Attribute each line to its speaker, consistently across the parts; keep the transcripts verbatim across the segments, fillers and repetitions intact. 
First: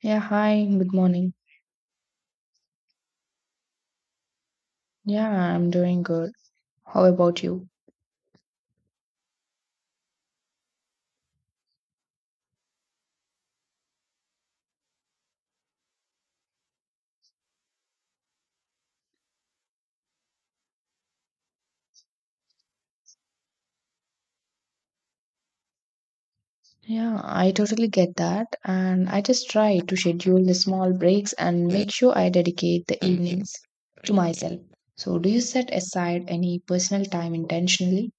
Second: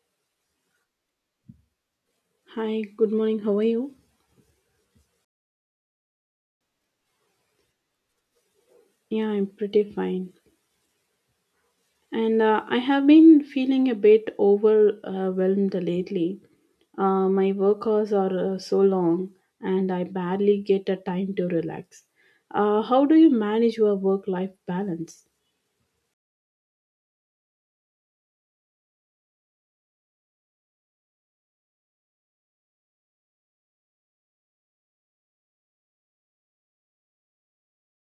Speaker 1: Yeah, hi, good morning.
Speaker 2: Hi, good morning. How are you?
Speaker 1: Yeah, I'm doing good. How about you?
Speaker 2: Yeah, I'm pretty fine. And uh, I have been feeling a bit overwhelmed lately. Uh, my work hours are uh, so long and I barely get a time to relax. Uh, how do you manage your work life balance?
Speaker 1: Yeah, I totally get that. And I just try to schedule the small breaks and make sure I dedicate the evenings to myself. So, do you set aside any personal time intentionally?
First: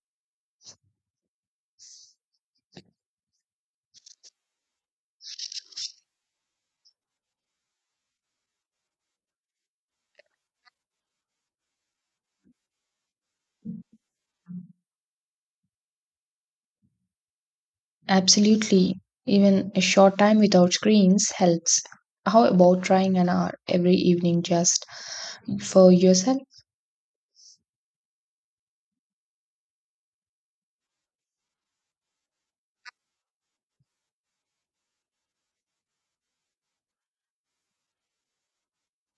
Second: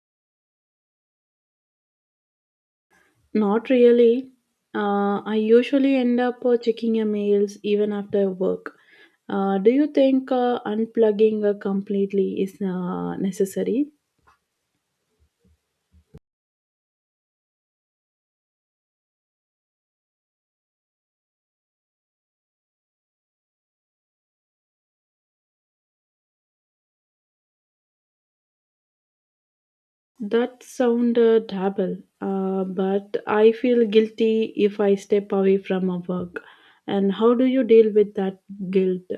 Speaker 2: Not really. Uh, I usually end up uh, checking emails even after work. Uh, do you think uh, unplugging uh, completely is uh, necessary?
Speaker 1: Absolutely. Even a short time without screens helps. How about trying an hour every evening just for yourself?
Speaker 2: That sound uh, double, uh, but I feel guilty if I step away from a work. And how do you deal with that guilt?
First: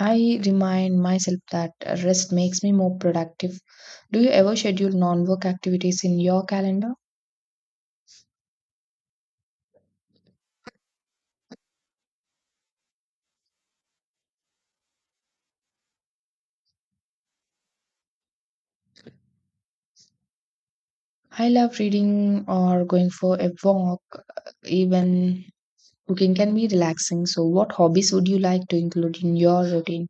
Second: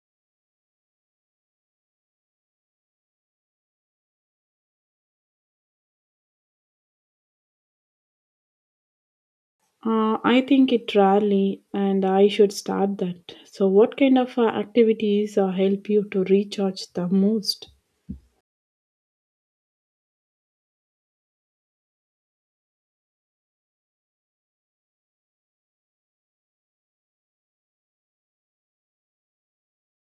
Speaker 1: I remind myself that rest makes me more productive. Do you ever schedule non work activities in your calendar?
Speaker 2: Uh, I think it rarely, and I should start that. So, what kind of uh, activities uh, help you to recharge the most?
Speaker 1: I love reading or going for a walk, even cooking can be relaxing. So, what hobbies would you like to include in your routine?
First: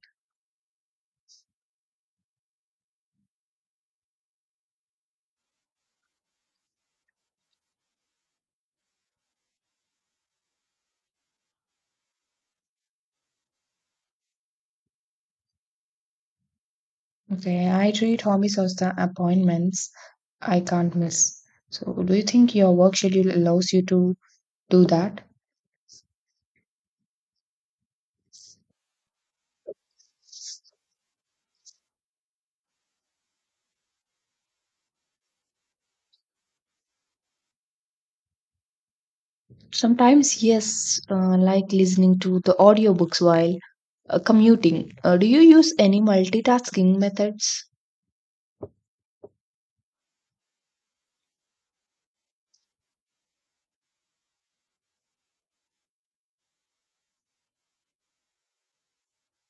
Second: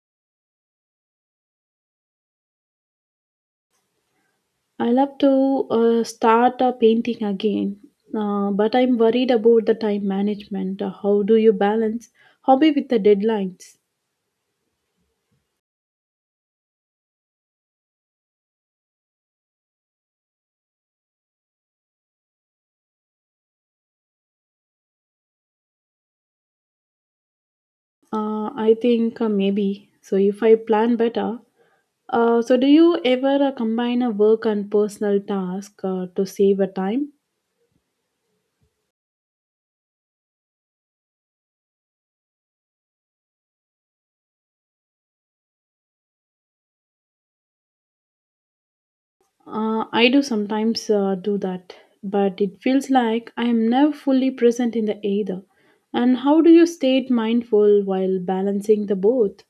Speaker 2: I love to uh, start uh, painting again, uh, but I'm worried about the time management. Uh, How do you balance hobby with the deadlines?
Speaker 1: Okay, I treat hobbies as the appointments I can't miss. So, do you think your work schedule allows you to do that?
Speaker 2: Uh, I think uh, maybe. So if I plan better, uh, so do you ever uh, combine a work and personal task uh, to save a time?
Speaker 1: Sometimes, yes, uh, like listening to the audiobooks while uh, commuting. Uh, do you use any multitasking methods?
Speaker 2: Uh, I do sometimes uh, do that, but it feels like I am never fully present in the either. And how do you stay mindful while balancing the both?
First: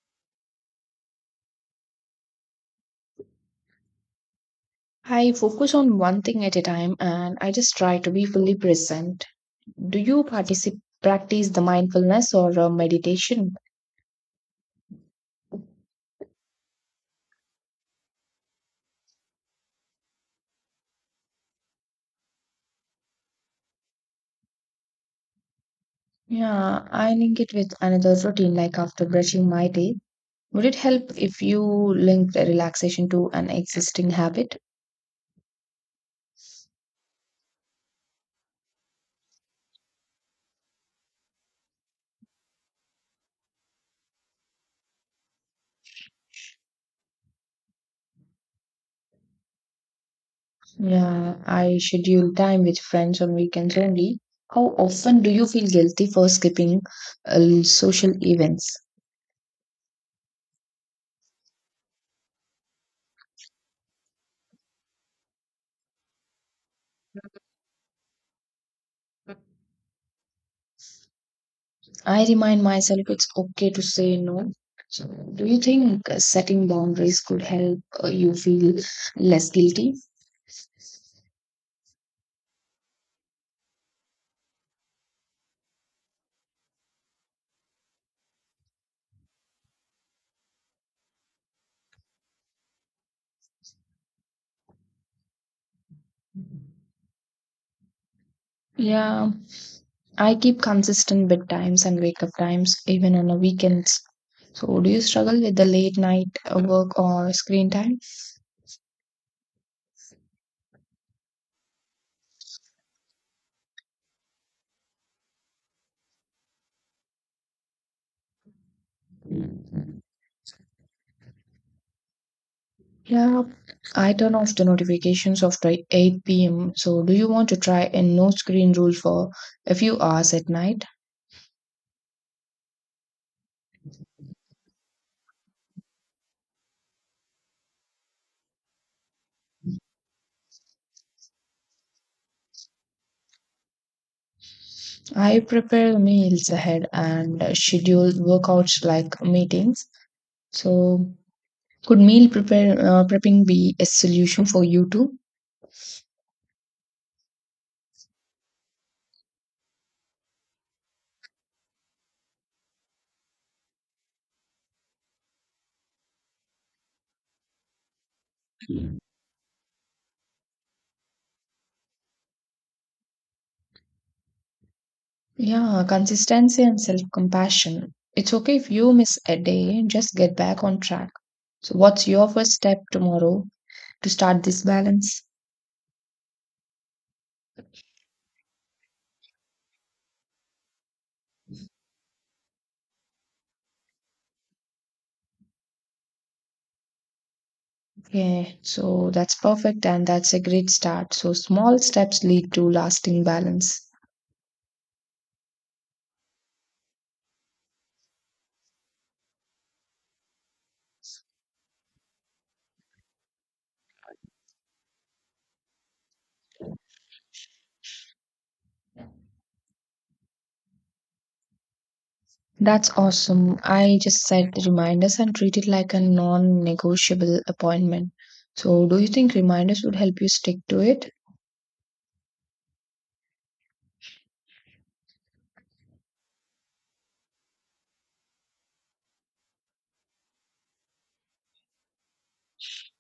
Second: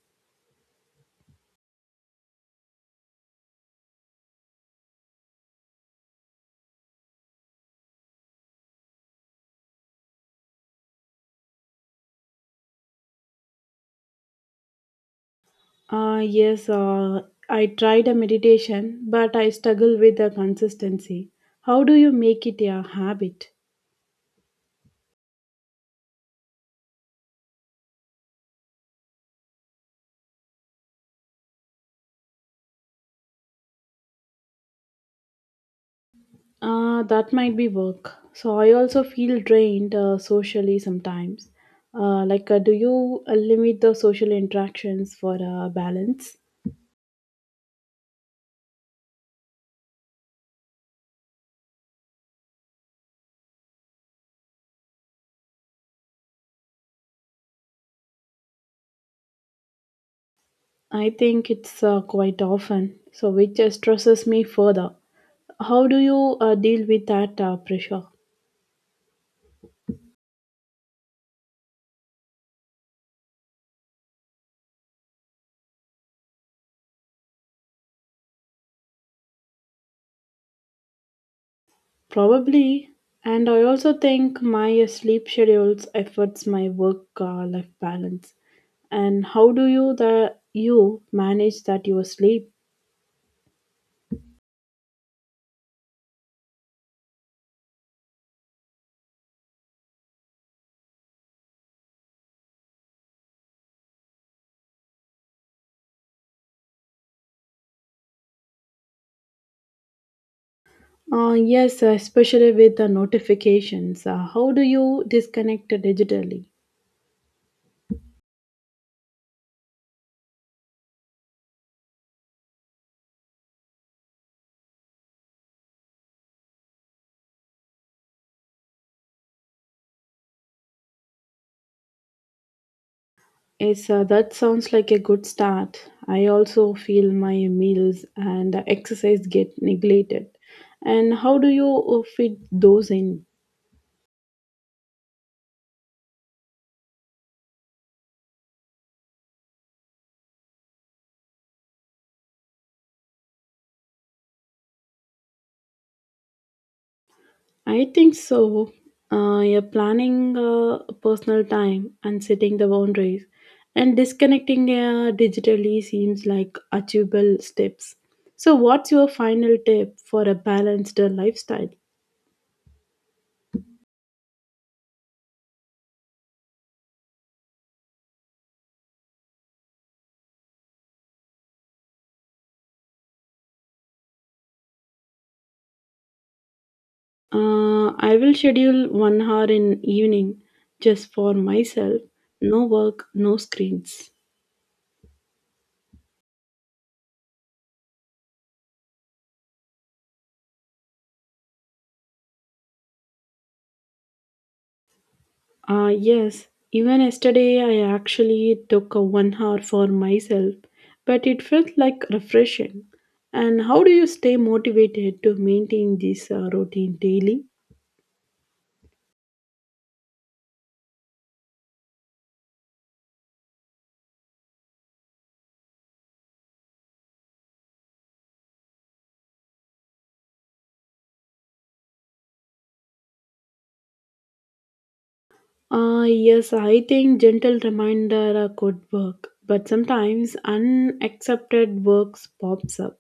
Speaker 1: I focus on one thing at a time and I just try to be fully present. Do you participate, practice the mindfulness or uh, meditation?
Speaker 2: Uh, yes, uh, I tried a meditation, but I struggle with the consistency. How do you make it a habit?
Speaker 1: Yeah, I link it with another routine, like after brushing my teeth. Would it help if you link the relaxation to an existing habit?
Speaker 2: Uh, that might be work. So I also feel drained uh, socially sometimes. Uh, like, uh, do you uh, limit the social interactions for uh, balance?
Speaker 1: Yeah, I schedule time with friends on weekends only. How often do you feel guilty for skipping uh, social events?
Speaker 2: I think it's uh, quite often, so which uh, stresses me further. How do you uh, deal with that uh, pressure?
Speaker 1: I remind myself it's okay to say no. So, do you think uh, setting boundaries could help uh, you feel less guilty?
Speaker 2: Probably. And I also think my uh, sleep schedules affects my work uh, life balance. And how do you the you manage that your sleep?
Speaker 1: Yeah, I keep consistent bedtimes and wake up times even on the weekends. So, do you struggle with the late night uh, work or screen time?
Speaker 2: Uh, yes, uh, especially with the notifications. Uh, how do you disconnect digitally?
Speaker 1: Yeah, I turn off the notifications after eight p m. So, do you want to try a no screen rule for a few hours at night?
Speaker 2: Yes, uh, that sounds like a good start. I also feel my meals and exercise get neglected. And how do you uh, fit those in?
Speaker 1: I prepare meals ahead and schedule workouts like meetings. So, could meal prepare uh, prepping be a solution for you too?
Speaker 2: I think so. Uh, you're planning uh, personal time and setting the boundaries, and disconnecting uh, digitally seems like achievable steps. So, what's your final tip for a balanced uh, lifestyle?
Speaker 1: Yeah, consistency and self-compassion. It's okay if you miss a day, just get back on track. So, what's your first step tomorrow to start this balance?
Speaker 2: Uh, I will schedule one hour in evening just for myself. No work, no screens.
Speaker 1: Yeah, so that's perfect and that's a great start. So small steps lead to lasting balance.
Speaker 2: Uh, yes, even yesterday I actually took a one hour for myself, but it felt like refreshing. And how do you stay motivated to maintain this uh, routine daily?
Speaker 1: That's awesome. I just set the reminders and treat it like a non-negotiable appointment. So do you think reminders would help you stick to it?
Speaker 2: Uh, yes, I think gentle reminder uh, could work, but sometimes unaccepted works pops up.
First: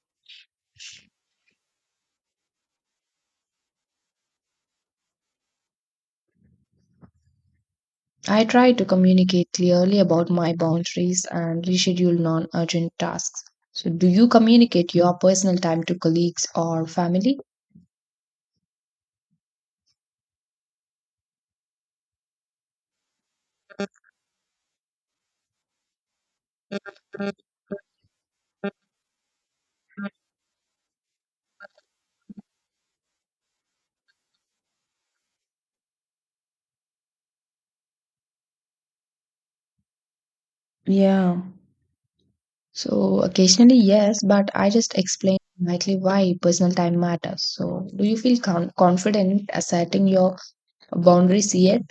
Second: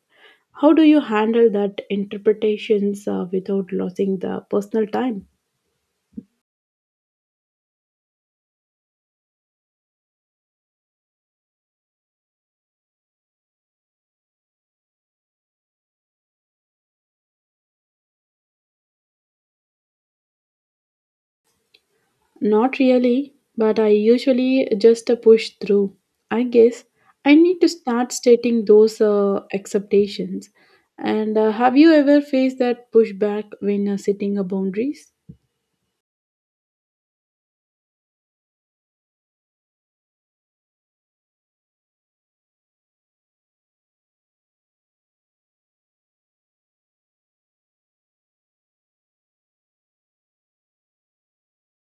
Speaker 2: How do you handle that interpretations uh, without losing the personal time?
Speaker 1: I try to communicate clearly about my boundaries and reschedule non-urgent tasks. So do you communicate your personal time to colleagues or family?
Speaker 2: Not really, but I usually just uh, push through. I guess I need to start stating those uh, expectations. And uh, have you ever faced that pushback when uh, setting uh, boundaries?
Speaker 1: Yeah. So occasionally, yes, but I just explain likely why personal time matters. So do you feel con- confident asserting your boundaries yet?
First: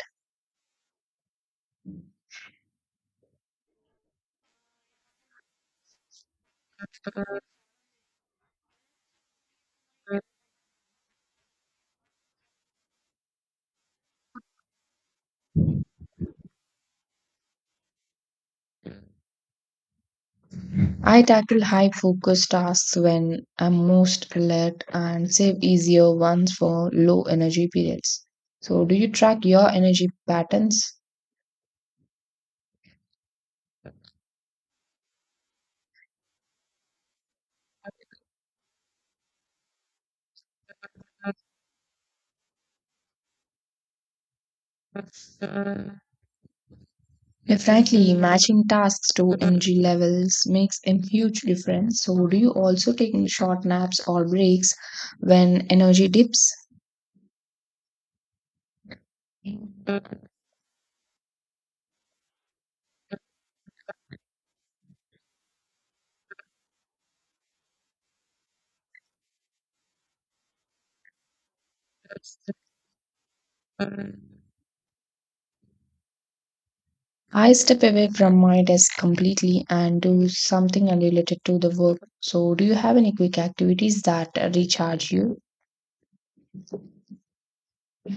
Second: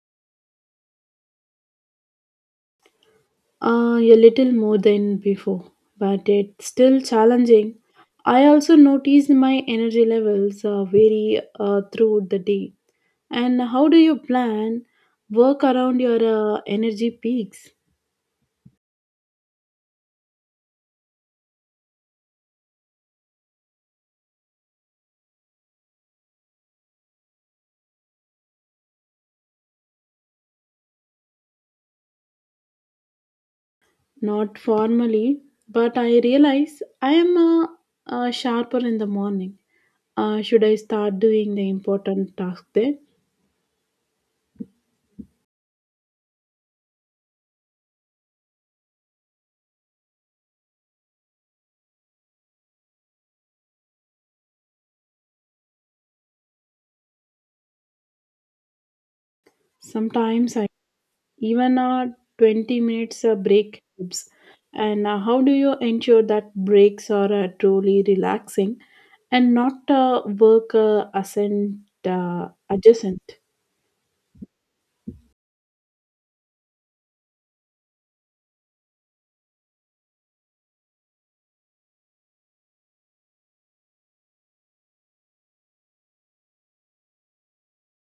Speaker 2: Uh, a little more than before, but it's still challenging. I also noticed my energy levels uh, vary uh, throughout the day. And how do you plan work around your uh, energy peaks?
Speaker 1: I tackle high focus tasks when I'm most alert and save easier ones for low energy periods. So do you track your energy patterns?
Speaker 2: Not formally, but I realize I am uh, uh, sharper in the morning. Uh, should I start doing the important task there?
Speaker 1: Yeah, frankly, matching tasks to energy levels makes a huge difference. So do you also take short naps or breaks when energy dips?
Speaker 2: Sometimes I even a twenty minutes uh, break helps. And uh, how do you ensure that breaks are uh, truly relaxing and not uh, work uh, ascent, uh, adjacent?
Speaker 1: I step away from my desk completely and do something unrelated to the work. So, do you have any quick activities that recharge you?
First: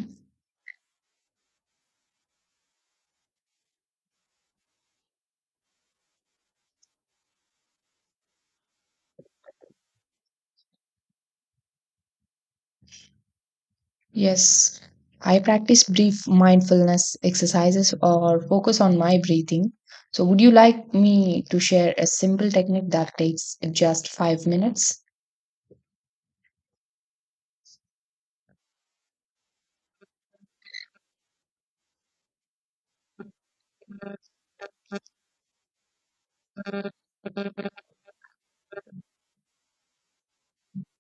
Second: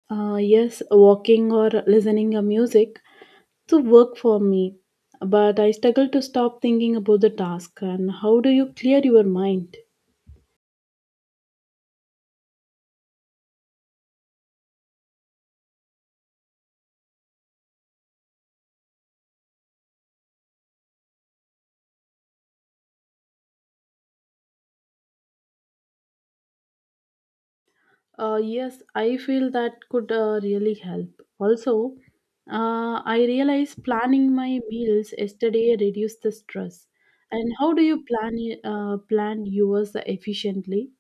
Speaker 2: Uh, yes, walking or listening to music to work for me, but I struggle to stop thinking about the task. And how do you clear your mind?
Speaker 1: Yes, I practice brief mindfulness exercises or focus on my breathing. So, would you like me to share a simple technique that takes just five minutes?
Speaker 2: Uh, yes, I feel that could uh, really help. Also, uh, I realized planning my meals yesterday reduced the stress. And how do you plan y- uh, plan yours efficiently?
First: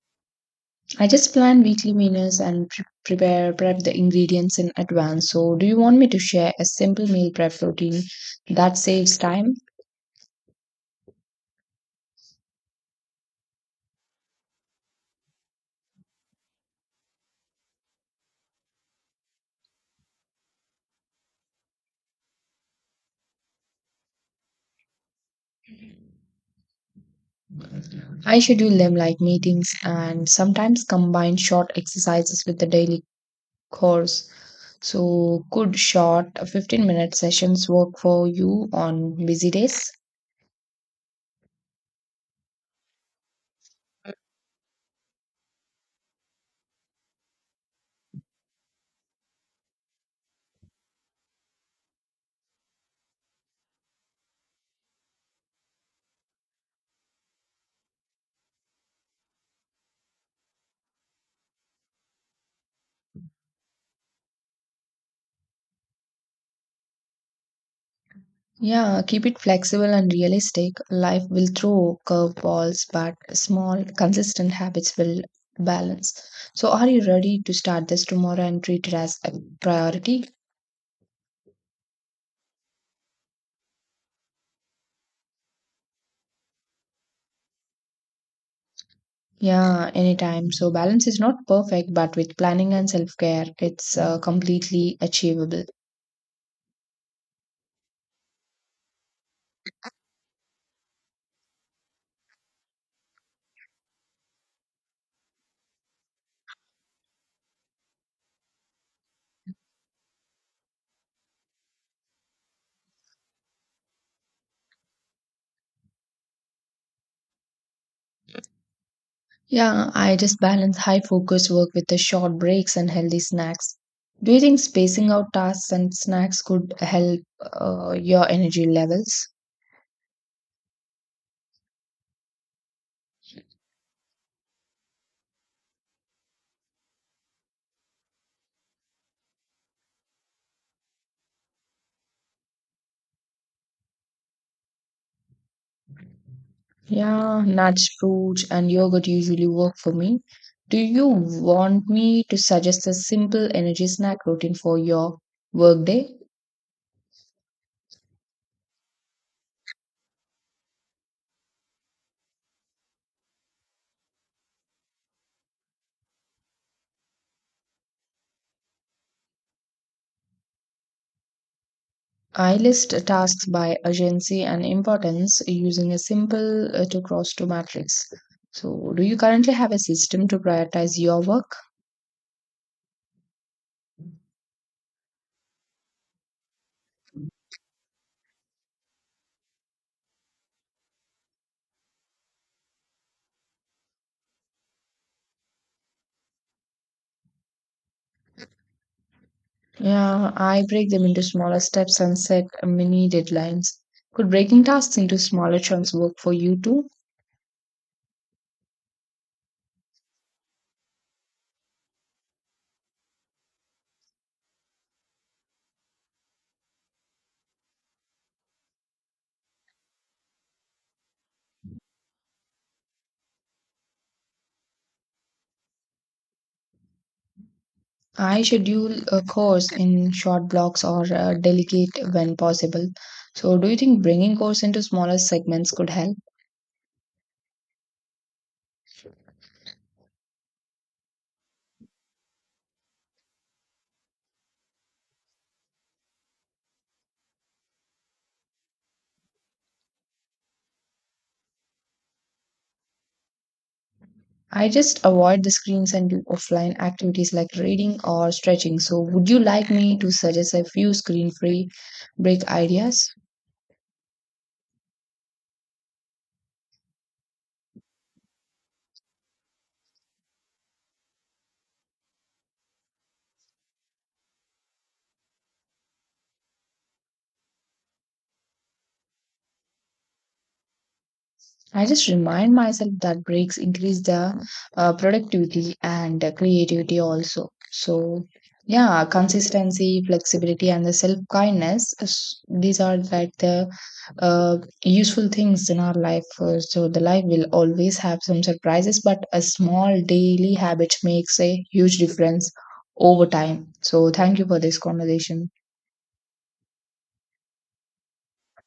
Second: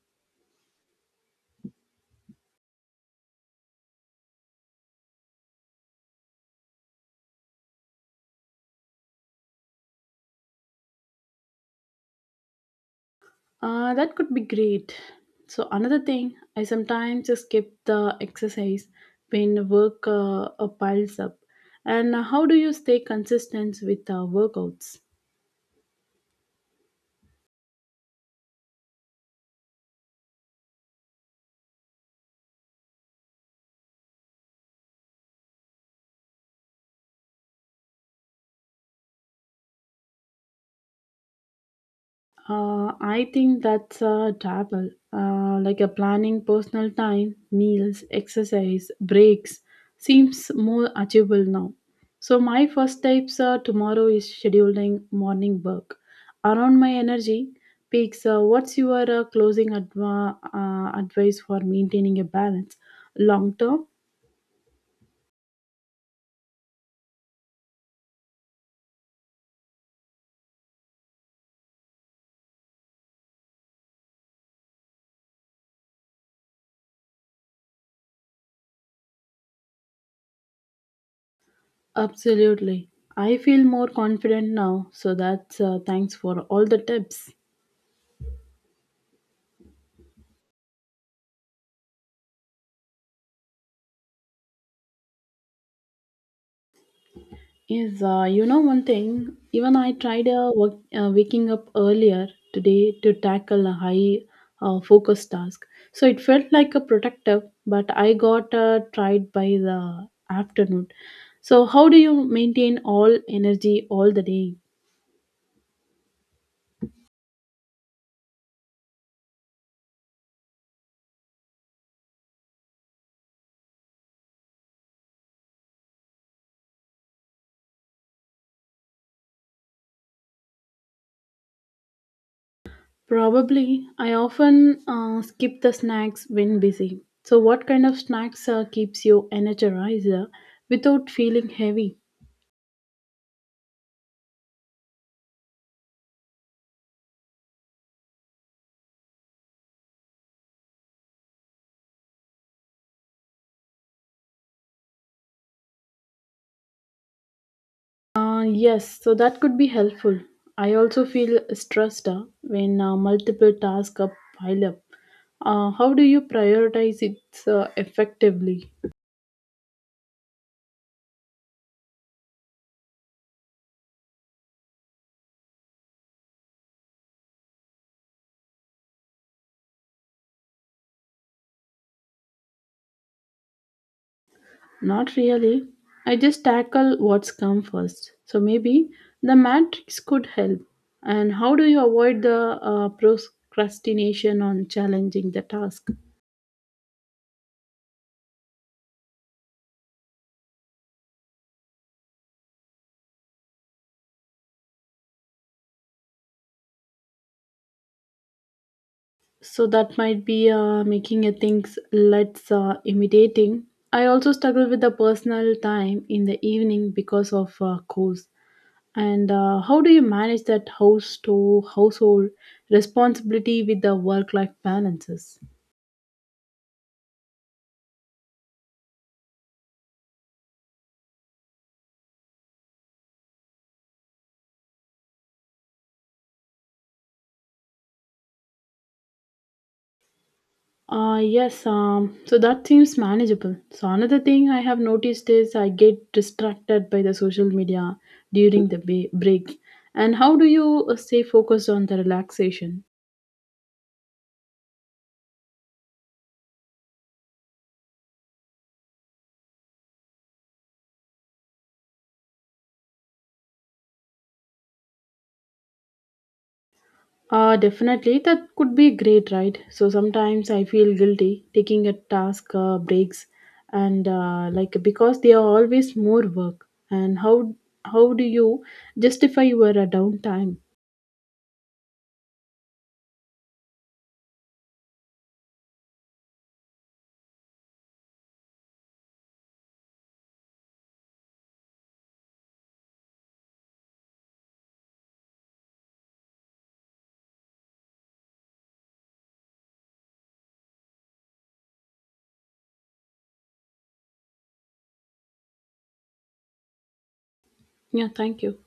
Speaker 1: I just plan weekly menus and pre- prepare prep the ingredients in advance. So, do you want me to share a simple meal prep routine that saves time?
Speaker 2: Uh, that could be great. So another thing, I sometimes skip the exercise when work uh, uh, piles up. And how do you stay consistent with uh, workouts?
Speaker 1: I schedule them like meetings and sometimes combine short exercises with the daily course. So, could short fifteen minute sessions work for you on busy days?
Speaker 2: Uh, I think that's a double, uh, like a planning personal time, meals, exercise, breaks seems more achievable now. So my first steps uh, tomorrow is scheduling morning work around my energy peaks. Uh, what's your uh, closing adva- uh, advice for maintaining a balance long term?
Speaker 1: Yeah, keep it flexible and realistic. Life will throw curveballs, but small, consistent habits will balance. So, are you ready to start this tomorrow and treat it as a priority?
Speaker 2: Absolutely, I feel more confident now. So that's uh, thanks for all the tips.
Speaker 1: Yeah, anytime. So, balance is not perfect, but with planning and self care, it's uh, completely achievable.
Speaker 2: Yes, uh, you know one thing, even I tried uh, work, uh, waking up earlier today to tackle a high uh, focus task. So it felt like a protective, but I got uh, tried by the afternoon. So how do you maintain all energy all the day?
Speaker 1: Yeah, I just balance high focus work with the short breaks and healthy snacks. Do you think spacing out tasks and snacks could help uh, your energy levels?
Speaker 2: Probably, I often uh, skip the snacks when busy. So what kind of snacks uh, keeps you energized uh, without feeling heavy?
Speaker 1: Yeah, nuts, fruits, and yogurt usually work for me. Do you want me to suggest a simple energy snack routine for your workday?
Speaker 2: Uh, yes, so that could be helpful. I also feel stressed uh, when uh, multiple tasks are pile up. Uh, how do you prioritize it uh, effectively?
Speaker 1: I list tasks by urgency and importance using a simple uh, to cross to matrix. So, do you currently have a system to prioritize your work?
Speaker 2: Not really. I just tackle what's come first. So maybe the matrix could help. And how do you avoid the uh, procrastination on challenging the task?
Speaker 1: Yeah, I break them into smaller steps and set uh, mini deadlines. Could breaking tasks into smaller chunks work for you too?
Speaker 2: So that might be uh, making a things let's uh, imitating. I also struggle with the personal time in the evening because of uh, course and uh, how do you manage that house to household responsibility with the work life balances.
Speaker 1: I schedule a course in short blocks or uh, delegate when possible. So, do you think bringing course into smaller segments could help?
Speaker 2: Uh, yes um, so that seems manageable. So another thing I have noticed is I get distracted by the social media during the ba- break. And how do you uh, stay focused on the relaxation?
Speaker 1: I just avoid the screens and do offline activities like reading or stretching. So, would you like me to suggest a few screen-free break ideas?
Speaker 2: Uh, definitely, that could be great, right? So sometimes I feel guilty taking a task uh, breaks, and uh, like because they are always more work. And how how do you justify your uh, downtime?
Speaker 1: I just remind myself that breaks increase the uh, productivity and uh, creativity also. So, yeah, consistency, flexibility, and the self kindness. These are like the uh, useful things in our life. Uh, So, the life will always have some surprises, but a small daily habit makes a huge difference over time. So, thank you for this conversation.
Speaker 2: Yeah, thank you.